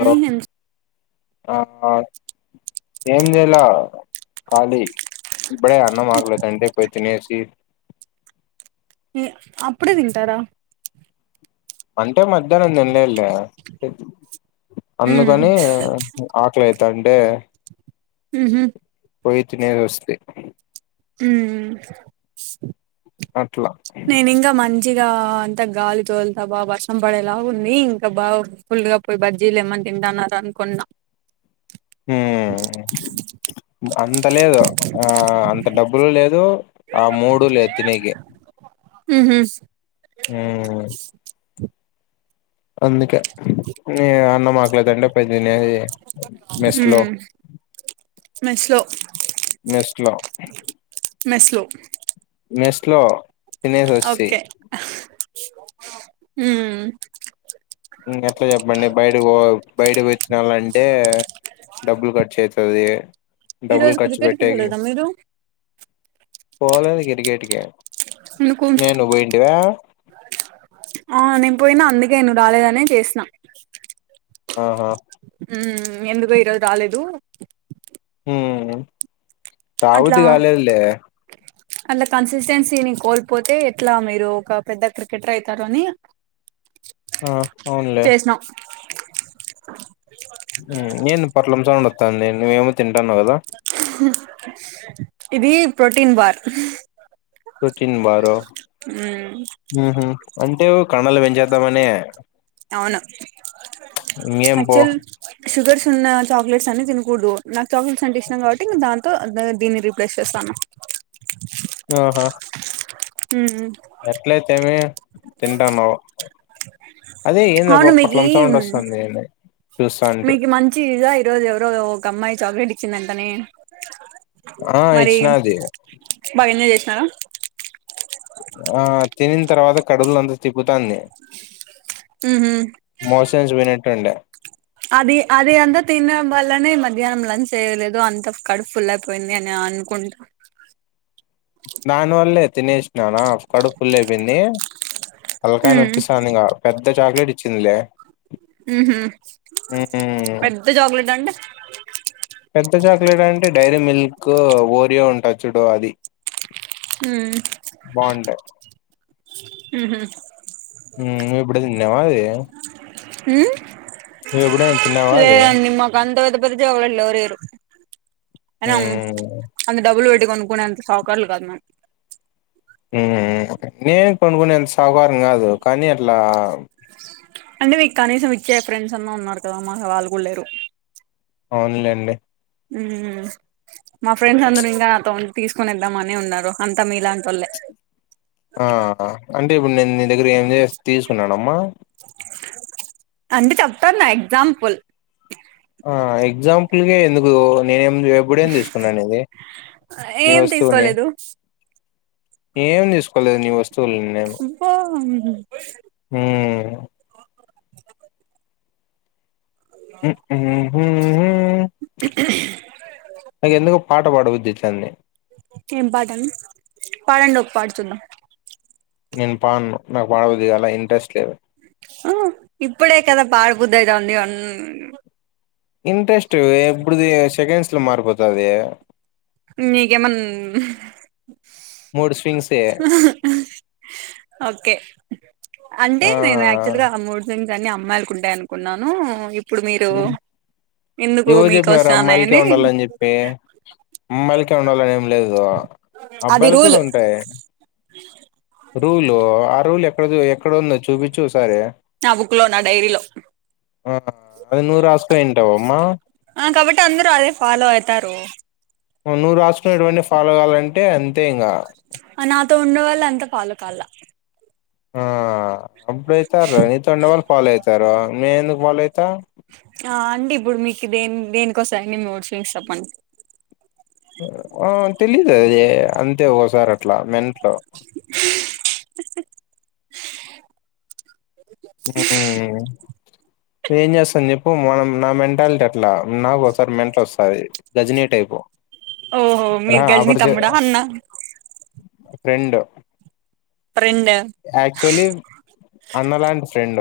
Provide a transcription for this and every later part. అన్ని హాలో ఆ ఏం చేయాల ఖాళీ ఇప్పుడే అన్నం ఆకలి అయితంటే పోయి తినేసి అప్పుడే తింటారా అంటే మధ్యాహ్నం తినల్లేళె అందుకని ఉహు ఆకలి అయితాంటే ఉహూ పోయి తినేది వస్తీ హ్మ్ అట్లా నేను ఇంకా మంచిగా అంత గాలి తోలుతా బాగా వర్షం పడేలా ఉంది ఇంకా బాగు ఫుల్గా పోయి బజ్జీలు ఏమనా తింటన్నారు అనుకునా హ్మ్ అంత లేదు ఆ అంత డబ్బులు లేదు ఆ మూడు లేదు తినేకి ఉహూ హ్మ్ అందుకే అన్నం ఆక్కలైతాంటే పోయి తినేది మెస్ లో మెస్ లో నెస్లో మెస్లో మెస్లో ఓకే మ్ ఎట్లా చెప్పండి బయటకు పో బయటకు వచ్చినాలంటే డబ్బులు ఖర్చు అయితాదీ ఈ డబ్బులు రోజు ఖర్చు క్రికెట్ కి పెట్టేకి పోలేదా మీరు పోలేది గటిగటిగా ఎందుకు నేనువ్ పోయింటివా ఆ నే పోయినా అందుకే నువ్వు రాలేదనే చేసినా ఆహా ఉ ఎందుగో ఇరోజు రాలేదూ ఊ రాబుద్ది కాలేదులే అలా కన్సిస్టెన్సీని కోల్పోతే ఎట్లా మీరు ఒక పెద్ద క్రికెటర్ అయితారని ఆ అవునులే ను ఏంది పొట్లంసౌండు వత్తాంది నువ్వేమో తింటున్నావు కదా ఇదీ ప్రోటీన్ బార్ ప్రొటీన్ బారు మ్మ్ అంటే కండలు పెంచేద్దామనే అవును ఇంకేం పో అక్చుల్ షుగర్స్ ఉన్న చాక్లెట్స్ అన్నీ తినకూడదు నాకు చాక్లెట్స్ అంటే ఇష్టం కావ్ట్ట్ దాంతో దీన్ని రీప్లేస్ చేస్తాను ఆ హా హ ఎట్లైతేమే తింటున్నావ్ అదే ఏంది అవును మీకి బొపొట్లంసౌండ్ వస్తోంది ఏంది చూస్తా అంటి మ ఇజా ఈరోజు ఎవరో ఒక అమ్మాయి చాక్లెట్ ఇచ్చిందంటనే ఆ మరీ ఇచ్చినాది బాగ ఎంజాయ్ చేసినావా ఆ తిన్నిన్ తర్వాత కడుపలో అంత తిప్పుతాంది మ్మ్ హ్మ్ మోషన్స్ పోయినటుండె అది అది అంతా తిండం వల్లనే మధ్యాహ్నం లంచ్ చేయలేదు అంత కడుప్ఫుల్ల పోయింది అని ఆనుకుంటా దాని వల్లే తినేష్ నానా కడుపు ఫుల్లైపోయింది తల్కాయ మ్మ్ నొప్పిస్తాందిక పెద్ద చాక్లెట్ ఇచ్చిందిలే హ మ్మ్ పెద్ద చాక్లెట్ అంటె పెద్ద చాక్లెట్ అంటే డైరీ మిల్క్ ఓరియో ఉంటాయి చుడు అది మ్ బాగుంటాయి హ నువ్ ఎప్పుడు తిన్నావ అది మ్ నువ్వు ఎప్పుడైనా తిన్నావా అది లేదండి మాక్ వంద వద్ద పెద్దజాగిలెట్లు ఎవ్వరీయరు అనా మ్మ్ అంత డబ్బులు పెట్టి కొనుక్కునేంత షావుకార్లు కాదు మమ్ నే నేను కొనుగునే అంత షావుకారిని కాదు కానీ అట్లా అంటే మీకు కనీసం ఇచ్చే ఫ్రెండ్స్ అన్నా ఉన్నారు కదా మాకు వాళు కూడా లేరు అవున్లేండి ఉ మా ఫ్రెండ్స్ అందరూ ఇంక నాతో తీసుకొనిద్దామనే ఉన్నారు అంతా మీలాంట వల్లే ఆ హ అంటే ఇప్పుడు నేను నీ దగ్గర ఏంజ్ చే తీసుకున్నానుమ్మా అంటే చెప్తునా ఎగ్జాంపుల్ ఆ ఎగ్జాంపుల్కే ఎందుకు నేనేం నీవి ఇప్పుడేం తీసుకున్న నీది నీ ఏం వస్తువుని తీసుకోలేదు ఏం తీసుకోలేదు నీ వస్తువుల్ని బో ఉమ్ ఉ నాకెందుకు పాట పాడ బుద్ధి అవుతాంది ఏం పాటండి పాడండి ఒక పాట చూద్దాం నేను పాడను నాకు పాడబుద్ధి కాలే ఇంట్రెస్ట్ లేవు ఆ ఇప్పుడే కదా పాడు బుద్ది అయితాందన్నావ్ ఇంట్రెస్ట్ ఎప్పుడుది సెకండ్స్ లో మారిపోతుంది నీకెమన్ మూడు స్వింగ్సే ఓకే అంటే ఆ నేను యాక్చువల్గా మూడు అన్ని అమ్మాయిలకి ఉంటాయి అనుకున్నాను ఇప్పుడు మీరు హ్మ్. ఎందుకు మీకు వస్తున్నాయని ఎప్పె అమ్మాయిలకె ఉండాలని ఏం లేదు అది అబ్బాయిలు రూల్ కూడా ఉంటాయి రూల్ ఆ రూల్ ఎక్కడ ఎక్కడ ఉందో చూపించు ఓసారి నా బుక్లో నా డైరిలో అది నువ్వు రాసుకోయింటావమ్మా ఆ కాబట్టి అందరు అదే ఫాలో అయితారు నువ్వు రాసుకున్నేటీవివన్నీ ఫాలో కావాలంటే అంతే ఇంకా నాతో ఉండేవాళ్ళు అంత ఫాలో కావాలి ఆ అప్పుడయితారు నీతో ఉండేవాళ్ళు ఫాలో అవుతారు మేం ఎందుకు ఫాలో అవుతాం ఆ అండి ఇప్పుడు మీకు దే దేనికోస్తాయండి అన్ని మూడు స్వింగ్స్ చెప్పండి ఆ తెలీదు అది అంతే ఒకసారి అట్లా మెంట్లు ఆ ఏం చేస్తాను చెప్పు మనం నా మెంటాలిటీ అట్లా నాకు ఒకసారి మెంటల్ వస్తుంది గజినీ టైపు ఓహో మీరు గజని ఆఫర్ తమ్ముడా అన్న రెండు రెండా ఆక్చుల్లీ అన్న లాంటి ఫ్రెండ్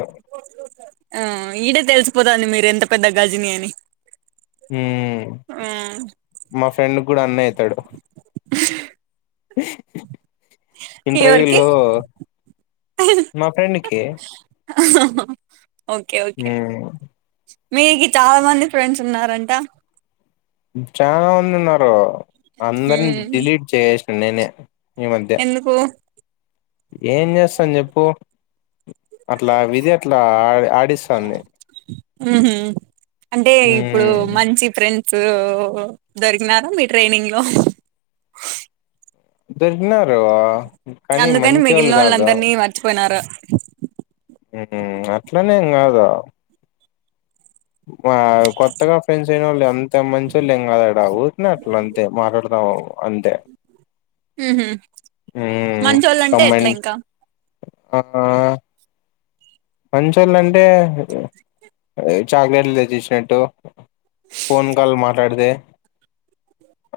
ఆ ఈడే తెలిసిపోతాదాంది మీరు ఎంత పెద్ద గజిని అని హు ఆ మా ఫ్రెండ్ కూడా అన్న అవుతాడు ఎవరికి ఇంటర్వ్యూలో మా ఫ్రెండ్కి ఓకే ఓకే మీకు చాలా మంది ఫ్రెండ్స్ ఉన్నారంట చాలా మంది ఉన్నారు అందరిని ఉమ్ డిలీట్ చేసేసిన నేనే ఈ మధ్య ఎందుకు ఏం చేస్తాం చెప్పు అట్లా విధి అట్లా ఆ ఆడిస్తాంది ఉహు అంటే ఇప్పుడు ఉమ్ మంచి ఫ్రెం డ్స్ దొరికిినారా మీ ట్రైనింగ్లో దొరికినారు కానీ అందుకని మంచోళ్ళు మిగిలినోళ్ళ కాదు అందరినీ మర్చిపోయినారు అట్లనేం కాదు వా కొత్తగా ఫ్రెండ్స్ వాళ్ళు ఎంత మంచోల్లెం కద యాడ ఉరికనే అట్ల అంతే మాట్లాడుతాం అంతే ఉహు ఏ మంచోళ్ళంటే ఎట్లా కంబైన్డ్ ఇంకా ఆ మంచోళ్ళు అంటే చాక్లెట్లు తెచ్చిచ్చినట్టు ఫోన్ కాల్ మాట్లాడితే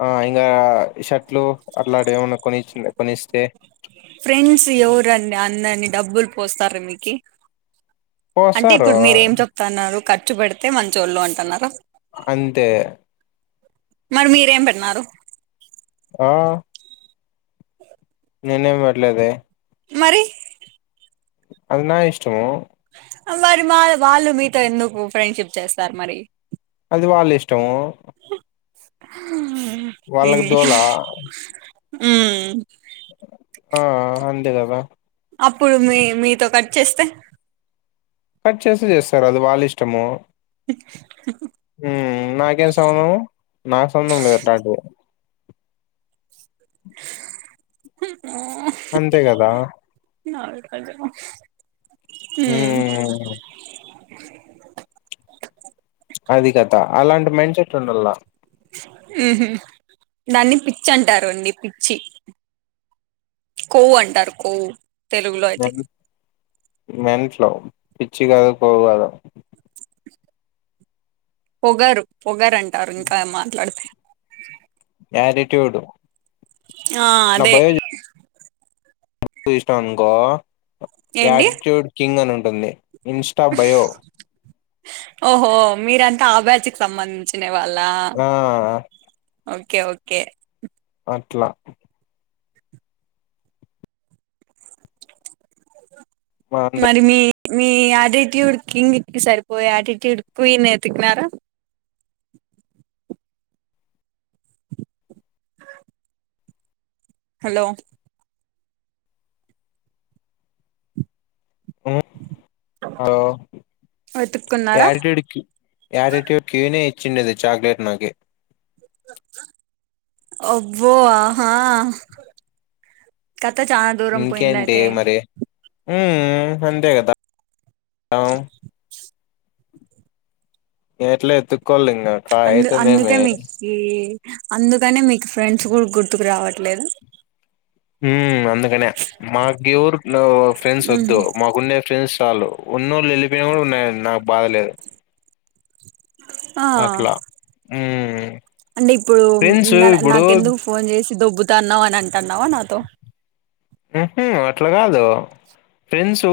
ఆ ఇంగా షర్ట్లు అట్లాంటి ఏమన్నా కొని కొనిస్తే ఫ్రెండ్స్ ఎవరండి అన్నన్ని డబ్బులు పోస్తారు మీకు అంటే పోస్తారు ఇప్పుడు మీరేం చెప్తన్నారు ఖర్చు పెడితే మంచోళ్ళు అంటన్నారా అంతే మరి మీరేం పెట్న్నారు ఆ నేనేం పెట్లేదే మరి అది నా ఇష్టము మరి మా వాళ్ళు మీతో ఎందుకు ఫ్రెండ్షిప్ చేస్తారు మరి అది వాళ్ళ ఇష్టము ఈ ఉమ్ వాళ్ళకి దోల ఆ అంతే కదా అప్పుడు మీ మీతో కట్ చేస్తే కట్ చేస్తే చేస్తారు అది వాళ్ళ ఇష్టము అ ఊ నాకేం సంబంధం నాకు సంబంధం లేదు అట్టమ్ టివి అంతే కదా కదా ఊ ఆ అది కత అలాంటి మైండ్ సెట్ ఉండల్లా ఉహు దాన్ని పిచ్చి అంటరండి పిచ్చి కొవ్వంటారు కొవ్వు తెలుగులో మె అయితే మెంట్లు పిచ్చి కాదు కోవు కాదు పొగరు పొగరు అంటారు ఇంకా మాట్లాడితే యాటిట్యూడు ఆ అదే యో చూసినవ్ అనుకో ఏంటి యాటిట్యూడ్ కింగ్ అని ఉంటుంది ఇన్స్టా బయో ఓహో మీరంతా ఆ బ్యాచ్ కి సంబంధించి వాళా ఆ ఓకే ఓకే అట్లా వ మరి మీ మీ ఆటిట్యూడ్ కింగ్కి సరిపోయే ఆటిట్యూడ్ క్వీన్ ఎతికినారా హలో ఉ హలో వెతుక్కున్నారా యాటిట్యూడ్ క్వీ యాటిట్యూడ్ క్వీనే ఇచ్చిండేది చాక్లెట్ నాకి అబ్బో ఆహా కత చాల దూరం పోయింది అయితే ఉమ్ అంతే కదా ఎట్ల ఎతుక్కోవాలి ఇంగా కా అయితుందేమి ఈ అందుకనే మీకు ఫ్రెండ్స్ గుడ గుర్తుకు రావట్లేదు. ఉమ్ అందకనేే మాగేవూర్ ఫ్రెండ్స్ వద్దు మాకున్నే ఫ్రెంస్ చాలు, ఉన్నోళ్ళు ఎళ్ళిపోయిన గుడ నే నాకు బాధలేదు. ఆ అట్లా ఉమ్ అంటే ఇప్పుడు ఫ్రెండ్స్ నా ఇప్పుడు నాకెందుకు ఫోన్ చేసి దొబ్బుతాన్నావని అంటున్నావా నాతో? ఉహు అట్ల కాదు ఫ్రెండ్సు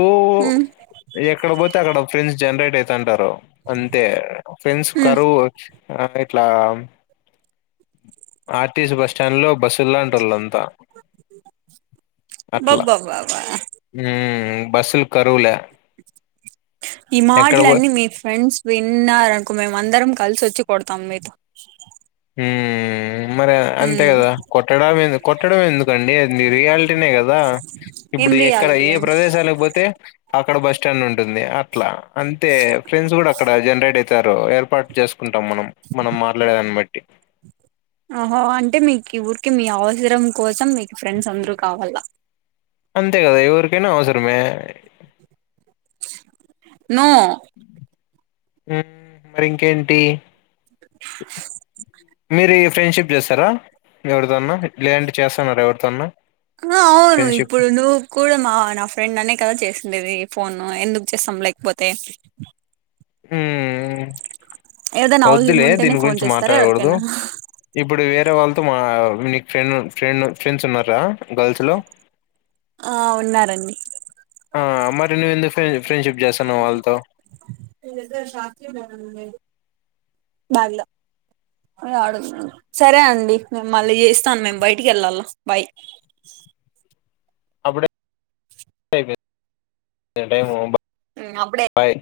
ఎక్కడ పోతే అక్కడ ఫ్రెండ్స్ జనరేట్ అయితాంటారు అంతే ఫ్రెండ్స్ కరువు ఆ ఇట్లా R T C bus stand లో బస్సు లాంటోళ్ళు అంతా బాబబ్బాబా ఉమ్ బస్సులు కరువులే ఈ ఎక్కడ మాటల పో అన్నీ మీ ఫ్రెండ్స్ విన్నారనుకో, మేమ అందరం కలిసి వచ్చి కొడతాం మీతో ఉమ్ మరి అంతే కదా కొట్ టడం ఏందు కొట్టడం ఎందుకండి అది నీ రియాలిటీనే కదా ఏం ఇప్పుడు ఎక్కడ రియాలిటీ ఏ అండి ప్రదేశాలకి పోతే, అక్కడ బస్ స్టాండ్ ఉంటుంది అట్లా. అంతే ఫ్రెండ్స్ కూడ అక్కడ జనరేట్ ఐతారు, ఏర్పాటు చేసుకుంటాం మనం, మనం మాట్లాడేదాన్ని బట్ కుట్టి ఆహో అంటే మీకి ఊరికి మీ అవసరం కోసం మీకు ఫ్రెండ్స్ అందరు కావ్వల అంతేకదా ఇవరికైనా అవసరమే. నో ఉమ్ మరి ఇంకేంటి మీరీ ఫ్రెండ్షిప్ చేస్తారా ఎవరితోన్నా, లేదంటే చేస్తున్నారా ఎవరితోన్నా? ఆ అవును ఫ్రెండ్షిప్ ఇప్పుడు నువ్ కూడా మా నా ఫ్రెండ్ నన్నే కవర్ చేసిండేది, ఫోన్ ఎందుకు చేస్తాం లేకపోతే ఉమ్ ఏదైనా అవసరం వద్దులే ఉంటేనే దీని ఫోన్ గురించి చేస్తారా మాట్లాడకూడదు. ఎవరికైనా ఇప్పుడు వేరే వాళ్ళతో మా నీకు ఫ్రెండ్ ఫ్రెండ్ ఫ్రెండ్స్ ఉన్నారా గర్ల్స్ లో? ఆ ఉన్నారండి ఆ మరి నువ్వు ఎందుకు ఫ్రెండ్ ఫ్రెండ్షిప్ చేస్తాన్నావు వాళ్ళతో? నీ దగ్గర [unintelligible] ఏమన్నా ఉన్నాయా బ్యాగ్ల ఏ అడుగు సరే అండి, మేం మళ్ళీ చేస్తాను మేము బయటికి ఎళ్ళాల బై అప్పుడే అయిపోయి టైము బా ఉమ్ అప్పుడే బాయ్